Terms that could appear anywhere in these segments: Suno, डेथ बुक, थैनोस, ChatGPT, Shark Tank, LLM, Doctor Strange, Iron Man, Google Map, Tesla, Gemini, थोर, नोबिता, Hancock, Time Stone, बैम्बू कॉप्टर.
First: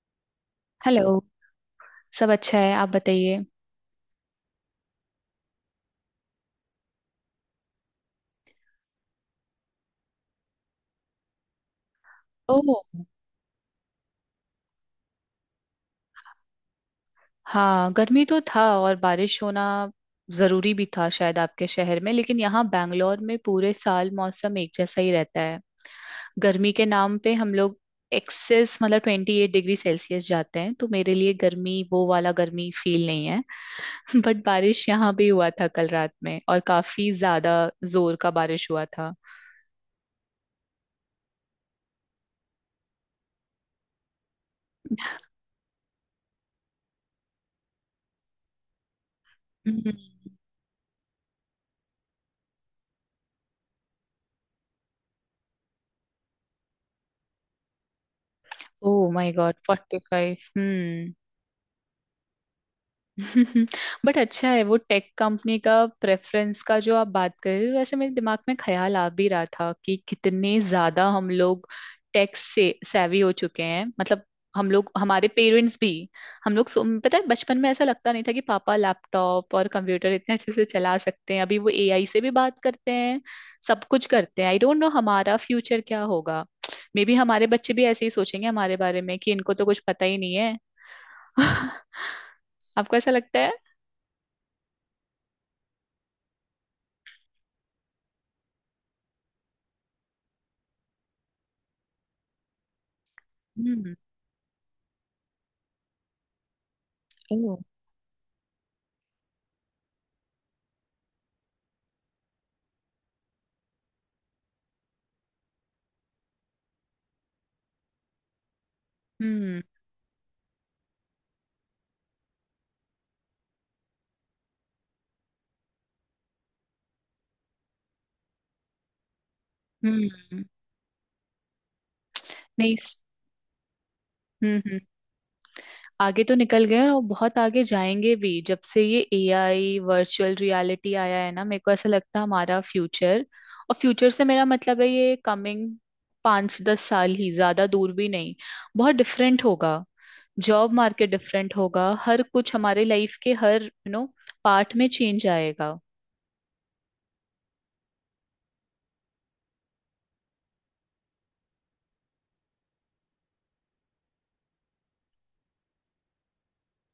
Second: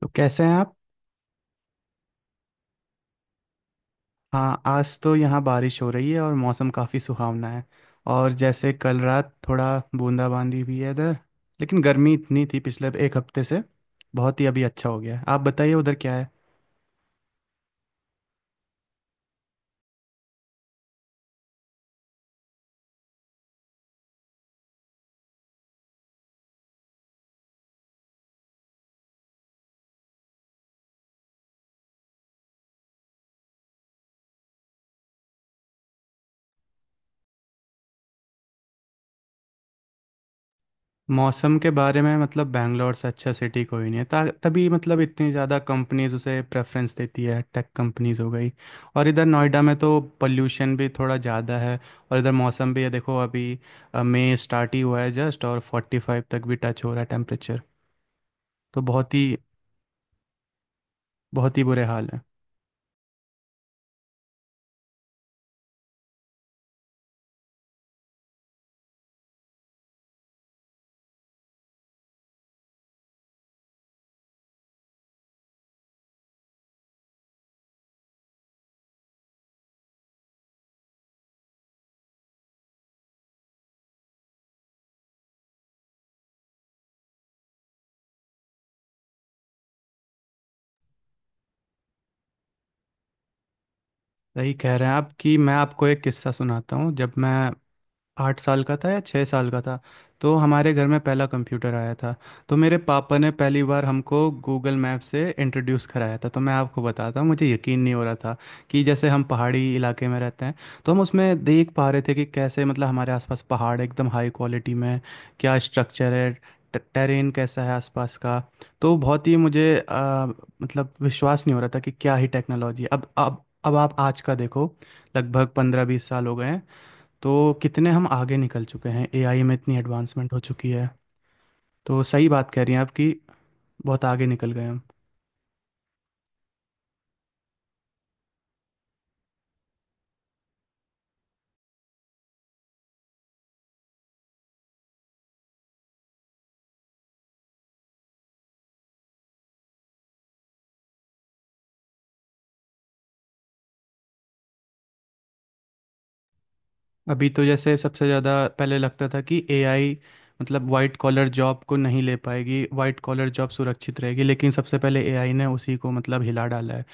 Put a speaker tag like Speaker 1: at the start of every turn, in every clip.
Speaker 1: तो कैसे हैं आप?
Speaker 2: हेलो। सब अच्छा है, आप बताइए।
Speaker 1: हाँ, आज तो यहाँ बारिश हो रही है और मौसम काफ़ी सुहावना है। और जैसे कल रात थोड़ा बूंदाबांदी भी है इधर। लेकिन गर्मी इतनी थी
Speaker 2: ओह।
Speaker 1: पिछले एक हफ्ते से। बहुत ही अभी अच्छा हो गया है। आप बताइए उधर क्या है?
Speaker 2: हाँ, गर्मी तो था और बारिश होना जरूरी भी था शायद आपके शहर में, लेकिन यहाँ बैंगलोर में पूरे साल मौसम एक जैसा ही रहता है। गर्मी के नाम पे हम लोग एक्सेस मतलब 28 डिग्री सेल्सियस जाते हैं, तो मेरे लिए गर्मी वो वाला गर्मी फील नहीं है। बट बारिश यहाँ भी हुआ था कल रात में, और काफी ज्यादा जोर का बारिश हुआ था।
Speaker 1: मौसम के बारे में मतलब बैंगलोर से अच्छा सिटी कोई नहीं है ता तभी मतलब इतनी ज़्यादा कंपनीज उसे प्रेफरेंस देती है, टेक कंपनीज हो गई। और इधर नोएडा में तो पोल्यूशन भी थोड़ा ज़्यादा है। और इधर मौसम भी है देखो, अभी मई स्टार्ट ही हुआ है जस्ट, और फोर्टी फाइव तक भी टच हो रहा है टेम्परेचर। तो
Speaker 2: ओह
Speaker 1: बहुत
Speaker 2: माय
Speaker 1: ही
Speaker 2: गॉड, 45। हम्म।
Speaker 1: बहुत ही बुरे हाल है।
Speaker 2: बट अच्छा है वो टेक कंपनी का प्रेफरेंस का जो आप बात कर रहे हो। वैसे मेरे दिमाग में ख्याल आ भी रहा था कि कितने ज्यादा हम लोग टेक से savvy हो चुके हैं। मतलब हम लोग, हमारे पेरेंट्स भी। हम लोग पता है बचपन में ऐसा लगता नहीं था कि पापा लैपटॉप और कंप्यूटर इतने अच्छे से चला सकते हैं। अभी वो एआई से भी बात करते हैं। सब कुछ करते हैं। आई डोंट नो हमारा फ्यूचर क्या होगा। मे बी हमारे बच्चे भी ऐसे ही सोचेंगे हमारे बारे में कि इनको तो कुछ पता ही नहीं है। आपको ऐसा लगता
Speaker 1: सही कह रहे हैं आप। कि मैं आपको एक किस्सा सुनाता हूँ। जब मैं 8 साल का था या 6 साल का था, तो हमारे घर में पहला कंप्यूटर आया था। तो मेरे पापा ने पहली बार
Speaker 2: है?
Speaker 1: हमको गूगल मैप से इंट्रोड्यूस कराया था। तो मैं आपको बताता हूँ, मुझे
Speaker 2: ओ।
Speaker 1: यकीन नहीं हो रहा था कि जैसे हम पहाड़ी इलाके में रहते हैं, तो हम उसमें देख पा रहे थे कि कैसे मतलब हमारे आसपास पहाड़ एकदम हाई क्वालिटी में है, क्या स्ट्रक्चर है, टेरेन कैसा है आसपास का। तो बहुत ही
Speaker 2: हम्म
Speaker 1: मुझे मतलब विश्वास नहीं हो रहा था कि क्या ही टेक्नोलॉजी है। अब आप आज का देखो, लगभग 15-20 साल हो गए हैं, तो कितने हम आगे निकल चुके हैं। एआई में इतनी एडवांसमेंट हो
Speaker 2: हम्म।
Speaker 1: चुकी है। तो सही बात कह रही
Speaker 2: नहीं,
Speaker 1: हैं आप कि बहुत आगे निकल गए
Speaker 2: हम्म।
Speaker 1: हम।
Speaker 2: आगे तो निकल गए हैं और बहुत आगे जाएंगे भी। जब से ये एआई वर्चुअल रियलिटी आया है ना, मेरे को ऐसा लगता है हमारा फ्यूचर, और फ्यूचर से मेरा मतलब है ये कमिंग पाँच दस साल ही, ज्यादा दूर भी नहीं, बहुत डिफरेंट होगा। जॉब मार्केट डिफरेंट होगा। हर कुछ हमारे लाइफ के हर यू नो पार्ट में चेंज आएगा।
Speaker 1: अभी तो जैसे सबसे ज़्यादा पहले लगता था कि एआई मतलब वाइट कॉलर जॉब को नहीं ले पाएगी, वाइट कॉलर जॉब सुरक्षित रहेगी, लेकिन सबसे पहले एआई ने उसी को मतलब हिला डाला है।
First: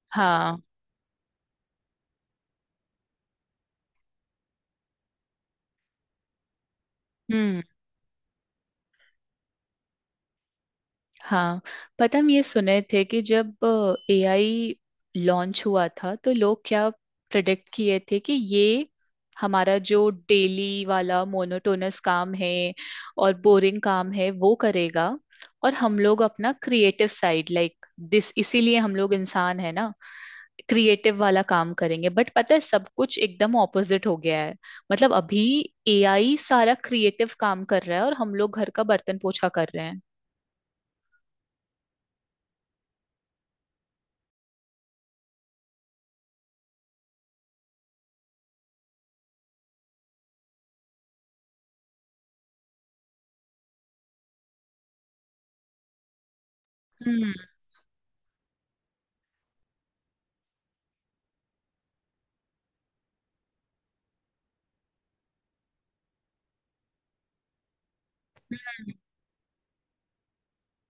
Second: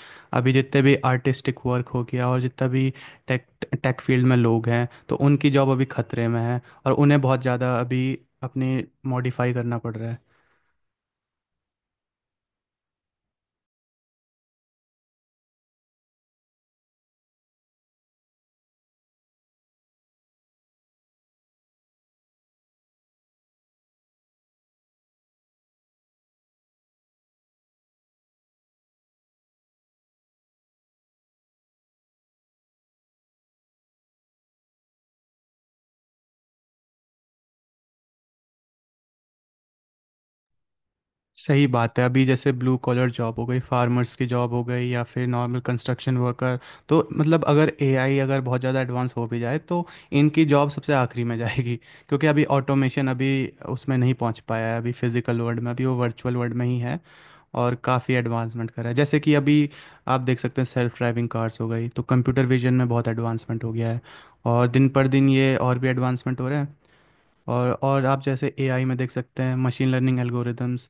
Speaker 1: अभी
Speaker 2: हाँ।
Speaker 1: जितने भी आर्टिस्टिक वर्क हो गया और जितना भी टेक टेक फील्ड में लोग हैं, तो उनकी जॉब अभी खतरे में है और उन्हें बहुत
Speaker 2: हम्म।
Speaker 1: ज़्यादा अभी अपनी मॉडिफाई करना पड़ रहा है।
Speaker 2: हाँ, पता हम ये सुने थे कि जब एआई लॉन्च हुआ था, तो लोग क्या प्रेडिक्ट किए थे कि ये हमारा जो डेली वाला मोनोटोनस काम है और बोरिंग काम है वो करेगा, और हम लोग अपना क्रिएटिव साइड, लाइक दिस, इसीलिए हम लोग इंसान है ना, क्रिएटिव वाला काम करेंगे। बट पता है सब कुछ एकदम ऑपोजिट हो गया है। मतलब अभी एआई सारा क्रिएटिव काम कर रहा है, और हम लोग घर का बर्तन पोछा कर रहे
Speaker 1: सही बात है। अभी जैसे ब्लू कॉलर जॉब हो गई, फार्मर्स की जॉब हो गई, या फिर नॉर्मल कंस्ट्रक्शन वर्कर, तो मतलब अगर एआई अगर बहुत ज़्यादा एडवांस हो भी जाए, तो इनकी जॉब सबसे आखिरी में जाएगी, क्योंकि अभी ऑटोमेशन अभी उसमें नहीं पहुंच पाया है। अभी फिजिकल वर्ल्ड में अभी वो, वर्चुअल वर्ल्ड में ही है।
Speaker 2: हैं।
Speaker 1: और काफ़ी एडवांसमेंट करा है। जैसे कि अभी आप देख सकते हैं, सेल्फ ड्राइविंग कार्स हो गई, तो कंप्यूटर विजन में बहुत एडवांसमेंट हो गया है और दिन पर दिन ये और भी एडवांसमेंट हो रहे हैं। और आप जैसे एआई में देख सकते हैं, मशीन लर्निंग एल्गोरिदम्स,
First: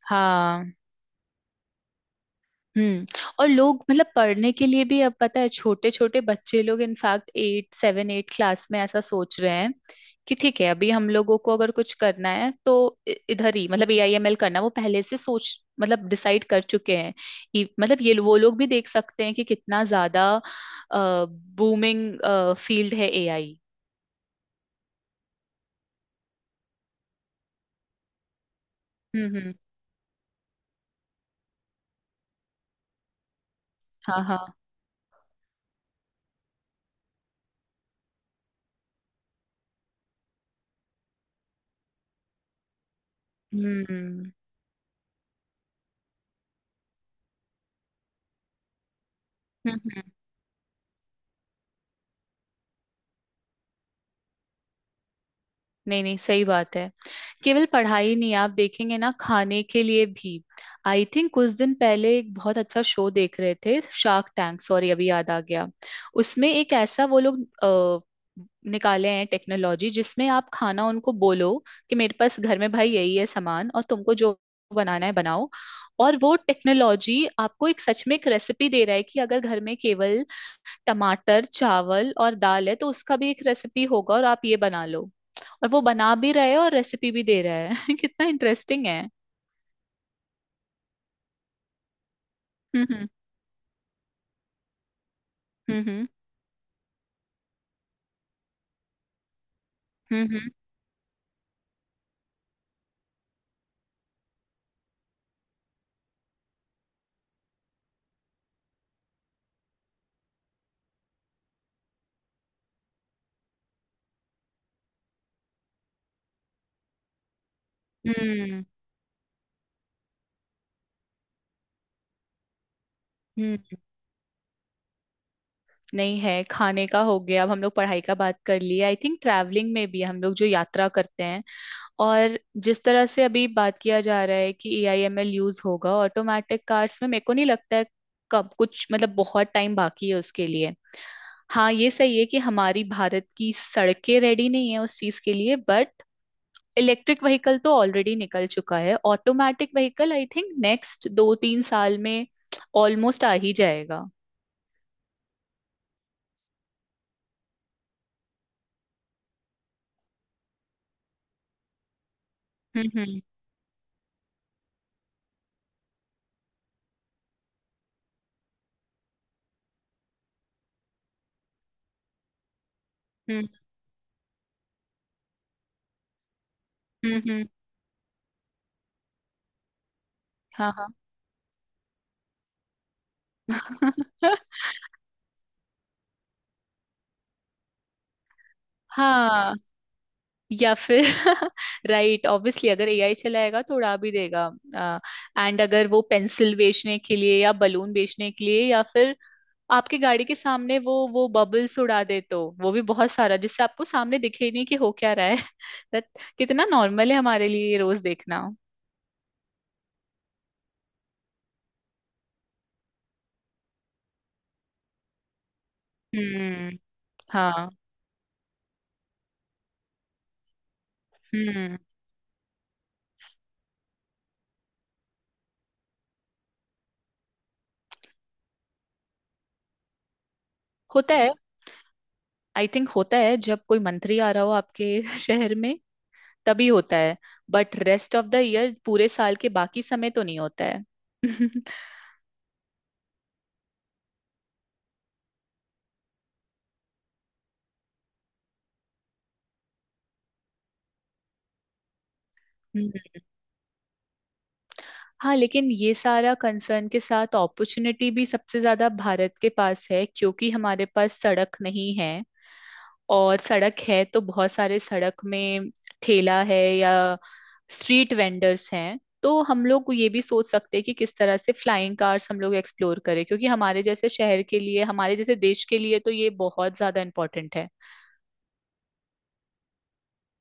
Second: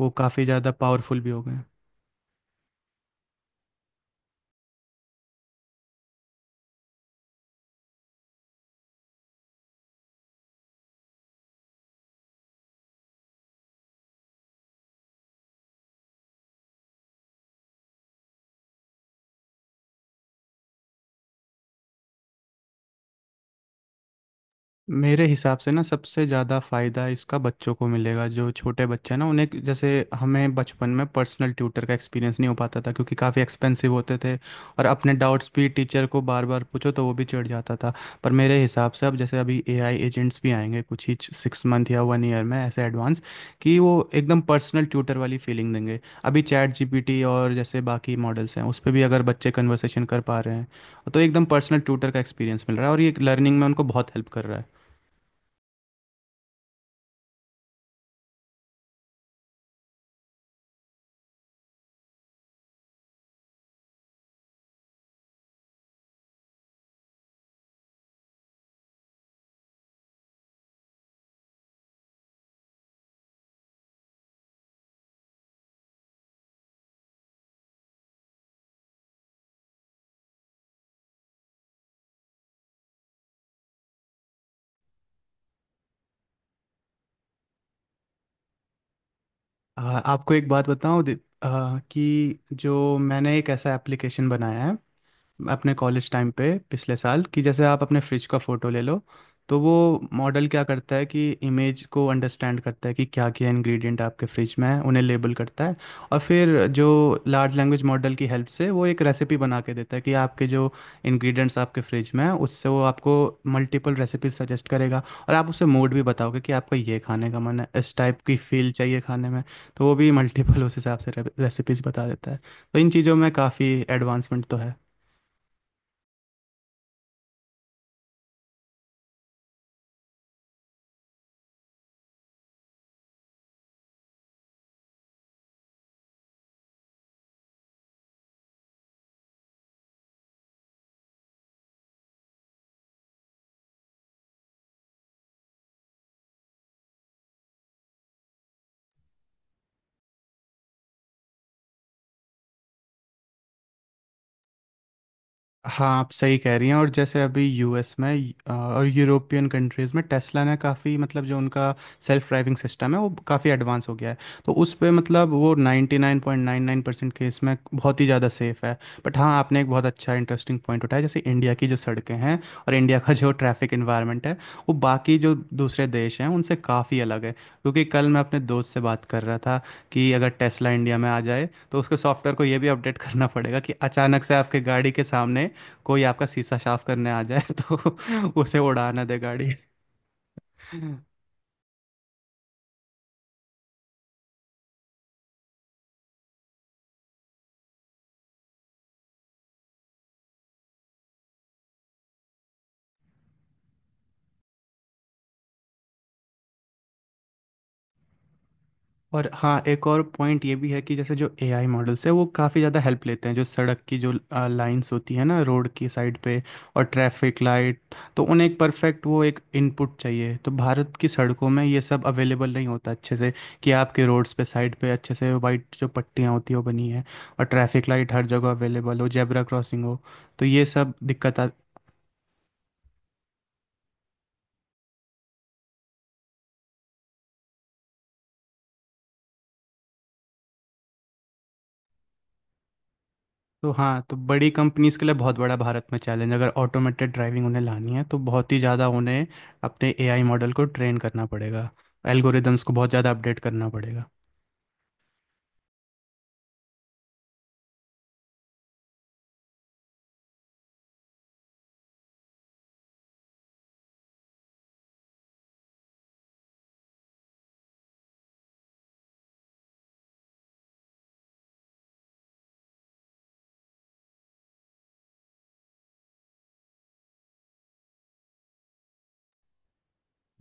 Speaker 1: वो काफ़ी ज़्यादा
Speaker 2: हाँ।
Speaker 1: पावरफुल भी हो गए हैं।
Speaker 2: हम्म। और लोग मतलब पढ़ने के लिए भी, अब पता है छोटे छोटे बच्चे लोग, in fact eight seven eight class में ऐसा सोच रहे हैं कि ठीक है अभी हम लोगों को अगर कुछ करना है तो इधर ही, मतलब AI ML करना वो पहले से सोच मतलब डिसाइड कर चुके हैं। मतलब ये वो लोग भी देख सकते हैं कि कितना ज्यादा बूमिंग फील्ड है ए आई।
Speaker 1: मेरे हिसाब से ना सबसे ज़्यादा फ़ायदा इसका बच्चों को मिलेगा। जो छोटे बच्चे हैं ना, उन्हें
Speaker 2: हम्म।
Speaker 1: जैसे, हमें बचपन में पर्सनल ट्यूटर का एक्सपीरियंस नहीं हो पाता था क्योंकि काफ़ी एक्सपेंसिव होते
Speaker 2: हाँ
Speaker 1: थे।
Speaker 2: हाँ।
Speaker 1: और अपने डाउट्स भी टीचर को बार बार पूछो तो वो भी चिढ़ जाता था। पर मेरे हिसाब से अब जैसे अभी एआई एजेंट्स भी आएंगे कुछ ही 6 मंथ या 1 ईयर में, ऐसे एडवांस कि वो
Speaker 2: हम्म।
Speaker 1: एकदम पर्सनल ट्यूटर वाली फीलिंग देंगे। अभी चैट जीपीटी और जैसे बाकी मॉडल्स हैं, उस पर भी अगर बच्चे
Speaker 2: हम्म।
Speaker 1: कन्वर्सेशन कर पा रहे हैं तो एकदम पर्सनल ट्यूटर का एक्सपीरियंस मिल रहा है और ये लर्निंग में उनको बहुत हेल्प कर रहा है।
Speaker 2: नहीं नहीं, सही बात है। केवल पढ़ाई नहीं, आप देखेंगे ना, खाने के लिए भी। आई थिंक कुछ दिन पहले एक बहुत अच्छा शो देख रहे थे, शार्क टैंक, सॉरी अभी याद आ गया। उसमें एक ऐसा वो लोग निकाले हैं टेक्नोलॉजी जिसमें आप खाना उनको बोलो कि मेरे पास घर में भाई यही है सामान, और तुमको जो बनाना है बनाओ। और वो टेक्नोलॉजी आपको एक सच में एक रेसिपी दे रहा है कि अगर घर में केवल टमाटर, चावल और दाल है तो उसका भी एक रेसिपी होगा और आप ये बना लो। और वो बना भी रहे और रेसिपी भी दे रहा है। कितना इंटरेस्टिंग है।
Speaker 1: आपको एक बात बताऊं कि जो
Speaker 2: हम्म
Speaker 1: मैंने एक ऐसा एप्लीकेशन बनाया है अपने
Speaker 2: हम्म।
Speaker 1: कॉलेज टाइम पे, पिछले साल, कि जैसे आप अपने फ्रिज का फ़ोटो ले लो। तो वो
Speaker 2: हम्म।
Speaker 1: मॉडल क्या करता है कि इमेज को अंडरस्टैंड करता है कि क्या क्या इंग्रेडिएंट आपके फ्रिज में है, उन्हें लेबल करता है। और फिर जो लार्ज लैंग्वेज मॉडल की हेल्प से वो एक रेसिपी बना के देता है कि आपके जो इंग्रेडिएंट्स आपके फ्रिज में है उससे वो आपको मल्टीपल रेसिपीज सजेस्ट करेगा। और आप उसे मूड भी बताओगे कि आपका ये खाने का मन है, इस टाइप की
Speaker 2: हम्म।
Speaker 1: फील चाहिए खाने में, तो वो भी मल्टीपल उस हिसाब से रेसिपीज बता देता है। तो इन चीज़ों में काफ़ी
Speaker 2: हम्म।
Speaker 1: एडवांसमेंट तो है।
Speaker 2: नहीं है, खाने का हो गया, अब हम लोग पढ़ाई का बात कर ली। आई थिंक ट्रैवलिंग में भी, हम लोग जो यात्रा करते हैं और जिस तरह से अभी बात किया जा रहा है कि AI ML यूज होगा ऑटोमेटिक कार्स में, मेरे को नहीं लगता है कब कुछ, मतलब बहुत टाइम बाकी है उसके लिए। हाँ ये सही है कि हमारी भारत की सड़कें रेडी नहीं है उस चीज के लिए, बट इलेक्ट्रिक व्हीकल तो ऑलरेडी निकल चुका है, automatic vehicle I think next दो तीन साल में ऑलमोस्ट आ ही जाएगा।
Speaker 1: हाँ, आप सही कह रही हैं। और जैसे अभी यूएस में और यूरोपियन कंट्रीज़ में टेस्ला ने काफ़ी मतलब, जो उनका सेल्फ ड्राइविंग सिस्टम है, वो
Speaker 2: हम्म।
Speaker 1: काफ़ी एडवांस हो गया है। तो उस पे मतलब वो 99.99% केस में बहुत ही ज़्यादा सेफ है। बट हाँ, आपने एक बहुत अच्छा इंटरेस्टिंग पॉइंट उठाया। जैसे इंडिया की जो सड़कें हैं और इंडिया का जो
Speaker 2: हम्म
Speaker 1: ट्रैफिक इन्वायरमेंट है, वो बाकी जो दूसरे देश हैं उनसे काफ़ी
Speaker 2: हम्म।
Speaker 1: अलग है।
Speaker 2: हम्म।
Speaker 1: क्योंकि कल मैं अपने दोस्त से बात कर रहा था कि अगर टेस्ला
Speaker 2: हाँ हाँ।
Speaker 1: इंडिया में आ जाए, तो उसके सॉफ्टवेयर को ये भी अपडेट करना पड़ेगा कि अचानक से आपके गाड़ी के सामने कोई आपका शीशा साफ करने आ जाए तो उसे उड़ा ना दे गाड़ी।
Speaker 2: हाँ। या फिर राइट, ऑब्वियसली अगर एआई चलाएगा तो उड़ा भी देगा। एंड अगर वो पेंसिल बेचने के लिए या बलून बेचने के लिए या फिर आपकी गाड़ी के सामने वो बबल्स उड़ा दे, तो वो भी बहुत सारा जिससे आपको सामने दिखे ही नहीं कि हो क्या रहा है। दैट, कितना नॉर्मल है हमारे लिए ये रोज देखना।
Speaker 1: और हाँ, एक और पॉइंट ये भी है कि जैसे जो एआई मॉडल्स है वो काफ़ी ज़्यादा हेल्प लेते हैं जो सड़क की जो लाइंस होती है ना रोड की साइड पे,
Speaker 2: हम्म।
Speaker 1: और ट्रैफिक
Speaker 2: हाँ।
Speaker 1: लाइट, तो उन्हें एक परफेक्ट, वो एक इनपुट चाहिए। तो भारत की सड़कों में
Speaker 2: हम्म।
Speaker 1: ये सब अवेलेबल नहीं होता अच्छे से कि आपके रोड्स पे साइड पे अच्छे से वाइट जो पट्टियाँ होती है वो बनी है और ट्रैफिक लाइट हर जगह अवेलेबल हो, जेब्रा क्रॉसिंग हो। तो ये सब
Speaker 2: होता है।
Speaker 1: दिक्कत
Speaker 2: आई थिंक होता है जब कोई मंत्री आ रहा हो आपके शहर में तभी होता है। But rest of the year पूरे साल के बाकी समय तो नहीं होता है।
Speaker 1: तो हाँ, तो बड़ी कंपनीज के लिए बहुत बड़ा भारत में चैलेंज, अगर ऑटोमेटेड ड्राइविंग उन्हें लानी है तो बहुत ही ज़्यादा उन्हें अपने एआई मॉडल को ट्रेन करना पड़ेगा, एल्गोरिदम्स को बहुत
Speaker 2: हम्म।
Speaker 1: ज़्यादा अपडेट करना पड़ेगा।
Speaker 2: हाँ, लेकिन ये सारा कंसर्न के साथ अपॉर्चुनिटी भी सबसे ज्यादा भारत के पास है, क्योंकि हमारे पास सड़क नहीं है, और सड़क है तो बहुत सारे सड़क में ठेला है या स्ट्रीट वेंडर्स हैं। तो हम लोग ये भी सोच सकते हैं कि किस तरह से फ्लाइंग कार्स हम लोग एक्सप्लोर करें, क्योंकि हमारे जैसे शहर के लिए, हमारे जैसे देश के लिए तो ये बहुत ज्यादा इम्पोर्टेंट है।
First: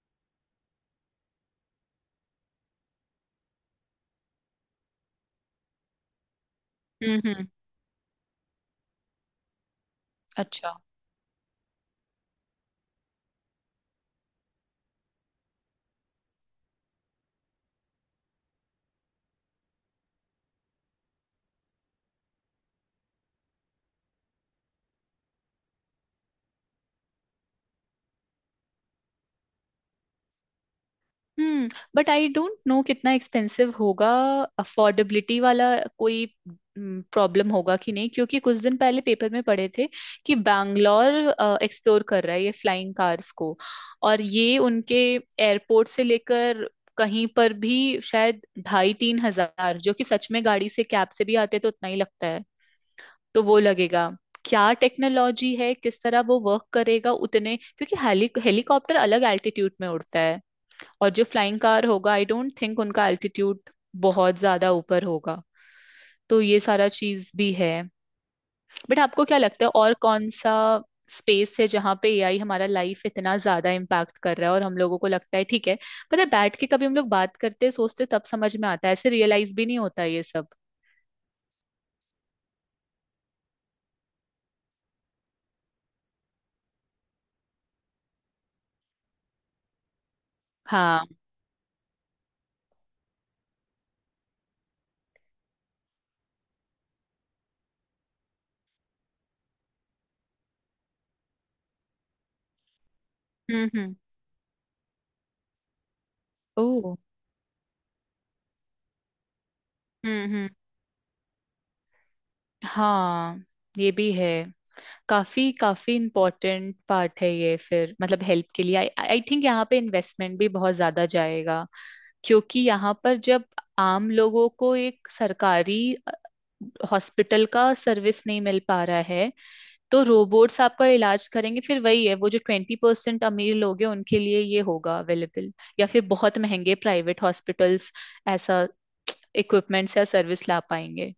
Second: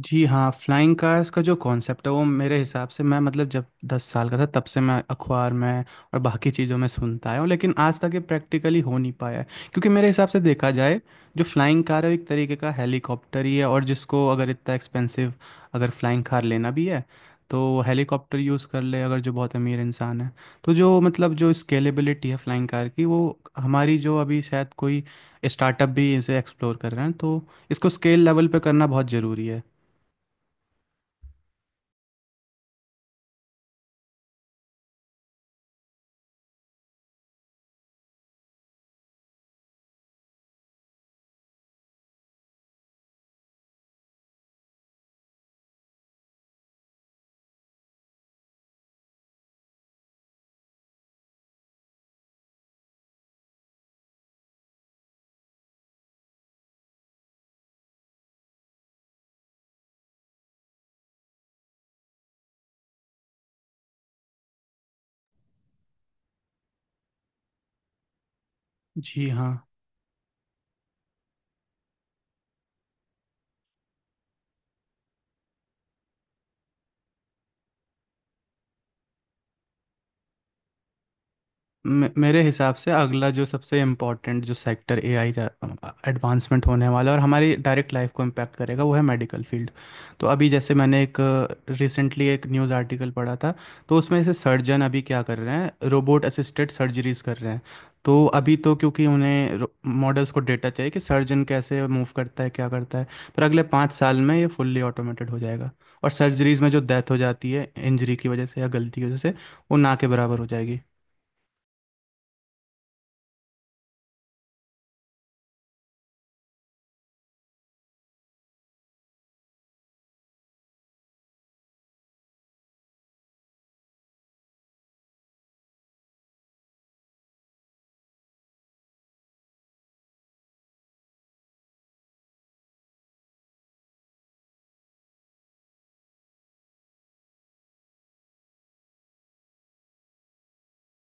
Speaker 1: जी हाँ, फ्लाइंग कार्स का जो कॉन्सेप्ट है वो, मेरे हिसाब से मैं मतलब जब 10 साल का था तब से मैं अखबार में और बाकी चीज़ों में सुनता आया हूँ,
Speaker 2: हम्म।
Speaker 1: लेकिन आज तक ये प्रैक्टिकली हो नहीं पाया है। क्योंकि मेरे हिसाब से देखा
Speaker 2: अच्छा।
Speaker 1: जाए, जो फ्लाइंग कार है वो एक तरीके का हेलीकॉप्टर ही है, और जिसको अगर इतना एक्सपेंसिव, अगर फ्लाइंग कार लेना भी है तो वो हेलीकॉप्टर यूज़ कर ले अगर जो बहुत अमीर इंसान है। तो जो मतलब जो स्केलेबिलिटी है फ्लाइंग कार की, वो हमारी, जो अभी शायद कोई स्टार्टअप भी इसे एक्सप्लोर कर रहे हैं, तो इसको स्केल लेवल पे करना बहुत ज़रूरी है।
Speaker 2: Hmm. But I don't know कितना एक्सपेंसिव होगा, अफोर्डेबिलिटी वाला कोई प्रॉब्लम होगा कि नहीं, क्योंकि कुछ दिन पहले पेपर में पढ़े थे कि बैंगलोर एक्सप्लोर कर रहा है ये फ्लाइंग कार्स को, और ये उनके एयरपोर्ट से लेकर कहीं पर भी शायद ढाई तीन हजार, जो कि सच में गाड़ी से कैब से भी आते तो उतना ही लगता है, तो वो लगेगा। क्या टेक्नोलॉजी है, किस तरह वो वर्क करेगा उतने, क्योंकि हेलीकॉप्टर अलग एल्टीट्यूड में उड़ता है, और जो फ्लाइंग कार होगा आई डोंट थिंक उनका एल्टीट्यूड बहुत ज्यादा ऊपर होगा। तो ये सारा चीज भी है। बट आपको
Speaker 1: जी
Speaker 2: क्या
Speaker 1: हाँ।
Speaker 2: लगता है और कौन सा स्पेस है जहाँ पे एआई हमारा लाइफ इतना ज्यादा इम्पैक्ट कर रहा है और हम लोगों को लगता है ठीक है? पता है बैठ के कभी हम लोग बात करते सोचते तब समझ में आता है, ऐसे रियलाइज भी नहीं होता ये सब।
Speaker 1: मेरे हिसाब से अगला जो सबसे इम्पोर्टेंट जो सेक्टर एआई का एडवांसमेंट होने वाला है और हमारी डायरेक्ट लाइफ को इम्पैक्ट करेगा, वो है मेडिकल फील्ड। तो अभी जैसे मैंने
Speaker 2: हाँ।
Speaker 1: एक रिसेंटली एक न्यूज़ आर्टिकल पढ़ा था, तो उसमें से सर्जन अभी क्या कर रहे हैं, रोबोट असिस्टेड सर्जरीज कर रहे हैं। तो अभी तो क्योंकि उन्हें मॉडल्स को डेटा चाहिए कि सर्जन कैसे मूव करता है, क्या करता है, पर अगले पाँच
Speaker 2: हम्म।
Speaker 1: साल में ये फुल्ली ऑटोमेटेड हो जाएगा। और सर्जरीज में जो
Speaker 2: ओ।
Speaker 1: डेथ हो जाती है इंजरी की वजह से या गलती की वजह से, वो ना के बराबर हो
Speaker 2: हम्म।
Speaker 1: जाएगी।
Speaker 2: हाँ ये भी है। काफी काफी इम्पोर्टेंट पार्ट है ये, फिर मतलब हेल्प के लिए आई थिंक यहाँ पे इन्वेस्टमेंट भी बहुत ज्यादा जाएगा। क्योंकि यहाँ पर जब आम लोगों को एक सरकारी हॉस्पिटल का सर्विस नहीं मिल पा रहा है, तो रोबोट्स आपका इलाज करेंगे। फिर वही है, वो जो 20% अमीर लोग हैं उनके लिए ये होगा अवेलेबल, या फिर बहुत महंगे प्राइवेट हॉस्पिटल्स ऐसा इक्विपमेंट्स या सर्विस ला पाएंगे।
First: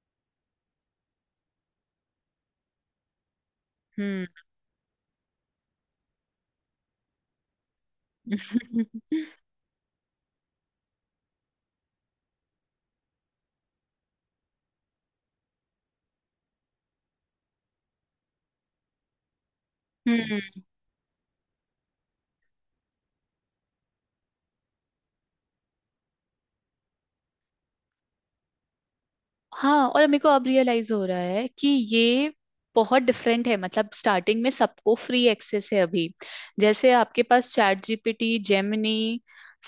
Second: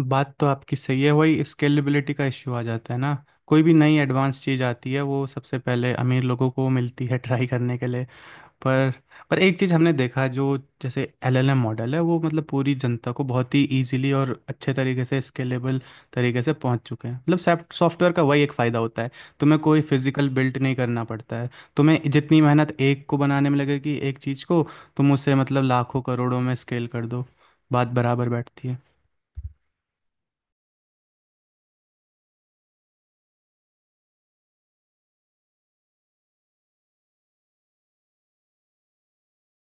Speaker 1: बात तो आपकी सही है, वही स्केलेबिलिटी का इश्यू आ जाता है ना। कोई भी नई
Speaker 2: हम्म।
Speaker 1: एडवांस चीज़ आती है वो सबसे पहले अमीर लोगों को मिलती है ट्राई करने के लिए। पर पर एक चीज़ हमने देखा, जो जैसे एलएलएम मॉडल है, वो मतलब पूरी जनता को बहुत ही इजीली और अच्छे तरीके से, स्केलेबल तरीके से पहुंच चुके हैं। मतलब सॉफ्टवेयर का वही एक फ़ायदा होता है, तुम्हें कोई फिजिकल बिल्ड नहीं करना पड़ता है। तुम्हें जितनी मेहनत एक को बनाने में लगेगी एक चीज़ को, तुम उसे मतलब लाखों करोड़ों में स्केल कर दो। बात बराबर बैठती है।
Speaker 2: हाँ, और मेरे को अब रियलाइज हो रहा है कि ये बहुत डिफरेंट है। मतलब स्टार्टिंग में सबको फ्री एक्सेस है अभी। जैसे आपके पास चैट जीपीटी, जेमिनी,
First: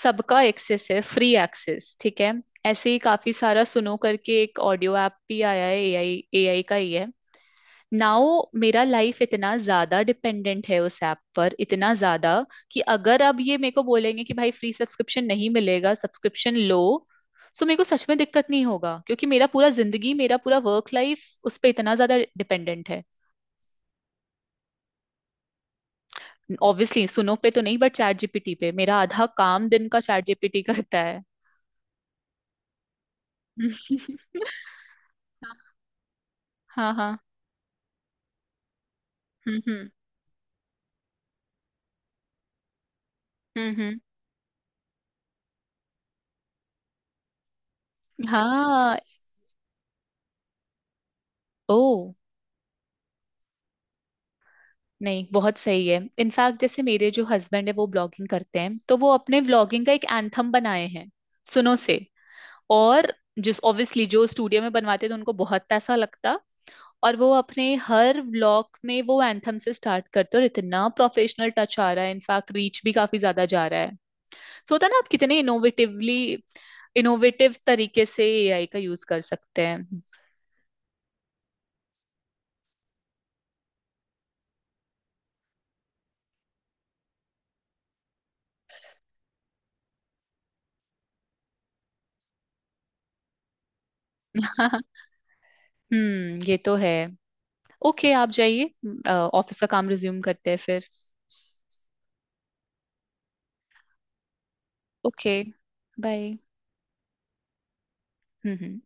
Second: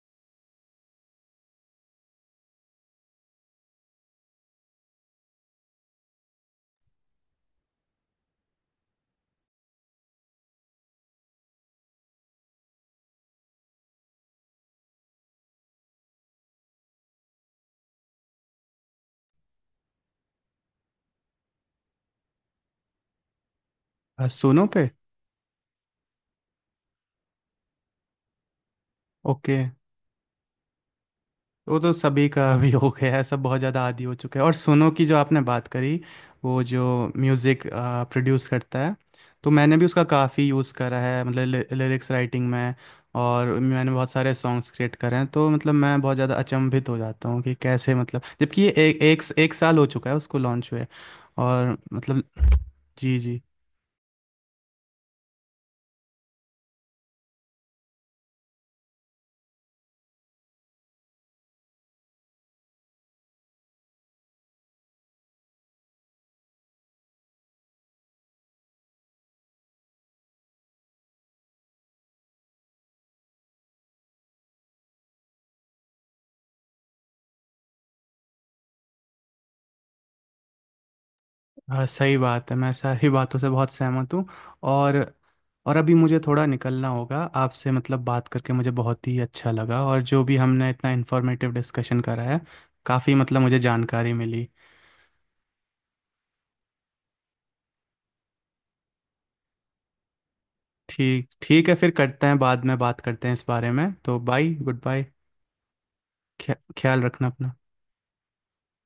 Speaker 2: सबका एक्सेस है, फ्री एक्सेस, ठीक है। ऐसे ही काफी सारा सुनो करके एक ऑडियो ऐप भी आया है एआई, एआई का ही है। नाउ मेरा लाइफ इतना ज्यादा डिपेंडेंट है उस ऐप पर, इतना ज्यादा कि अगर अब ये मेरे को बोलेंगे कि भाई फ्री सब्सक्रिप्शन नहीं मिलेगा, सब्सक्रिप्शन लो, सो मेरे को सच में दिक्कत नहीं होगा, क्योंकि मेरा पूरा जिंदगी, मेरा पूरा वर्क लाइफ उस पे इतना ज्यादा डिपेंडेंट है।
Speaker 1: सोनू पे?
Speaker 2: ऑब्वियसली सुनो पे तो नहीं, बट चैट जीपीटी पे मेरा आधा
Speaker 1: ओके।
Speaker 2: काम दिन का चैट जीपीटी करता है।
Speaker 1: वो तो सभी का अभी हो गया है, सब बहुत ज़्यादा आदी हो चुके हैं। और सुनो की जो आपने
Speaker 2: हाँ
Speaker 1: बात करी, वो जो
Speaker 2: हाँ। हाँ।
Speaker 1: म्यूज़िक प्रोड्यूस करता है, तो मैंने भी
Speaker 2: हम्म।
Speaker 1: उसका काफ़ी यूज़ करा है, मतलब लिरिक्स राइटिंग में। और मैंने
Speaker 2: हम्म।
Speaker 1: बहुत सारे सॉन्ग्स क्रिएट करे हैं। तो मतलब, मैं बहुत ज़्यादा अचंभित हो जाता हूँ कि कैसे, मतलब जबकि ये
Speaker 2: हाँ।
Speaker 1: एक एक एक साल हो चुका है उसको लॉन्च हुए। और
Speaker 2: ओ।
Speaker 1: मतलब, जी, जी
Speaker 2: नहीं, बहुत सही है। इनफैक्ट जैसे मेरे जो हस्बैंड है वो ब्लॉगिंग करते हैं, तो वो अपने ब्लॉगिंग का एक एंथम बनाए हैं सुनो से। और जिस ऑब्वियसली जो स्टूडियो में बनवाते थे उनको बहुत पैसा लगता, और वो अपने हर व्लॉग में वो एंथम से स्टार्ट करते, और इतना प्रोफेशनल टच आ रहा है, इनफैक्ट रीच भी काफी ज्यादा जा रहा है। सो होता है ना, आप कितने इनोवेटिवली, इनोवेटिव तरीके से एआई का यूज कर सकते हैं।
Speaker 1: हाँ, सही बात है, मैं सारी बातों से बहुत सहमत हूँ। और और अभी मुझे थोड़ा निकलना होगा। आपसे मतलब बात करके मुझे बहुत ही अच्छा लगा, और जो भी हमने इतना इन्फॉर्मेटिव डिस्कशन करा है, काफ़ी मतलब मुझे जानकारी मिली।
Speaker 2: हम्म, ये तो है। ओके, आप जाइए, ऑफिस का काम रिज्यूम करते हैं फिर।
Speaker 1: ठीक, ठीक है, फिर करते हैं, बाद में बात करते हैं इस बारे में। तो bye, goodbye.
Speaker 2: Okay, bye.
Speaker 1: ख्याल रखना अपना।
Speaker 2: हम्म।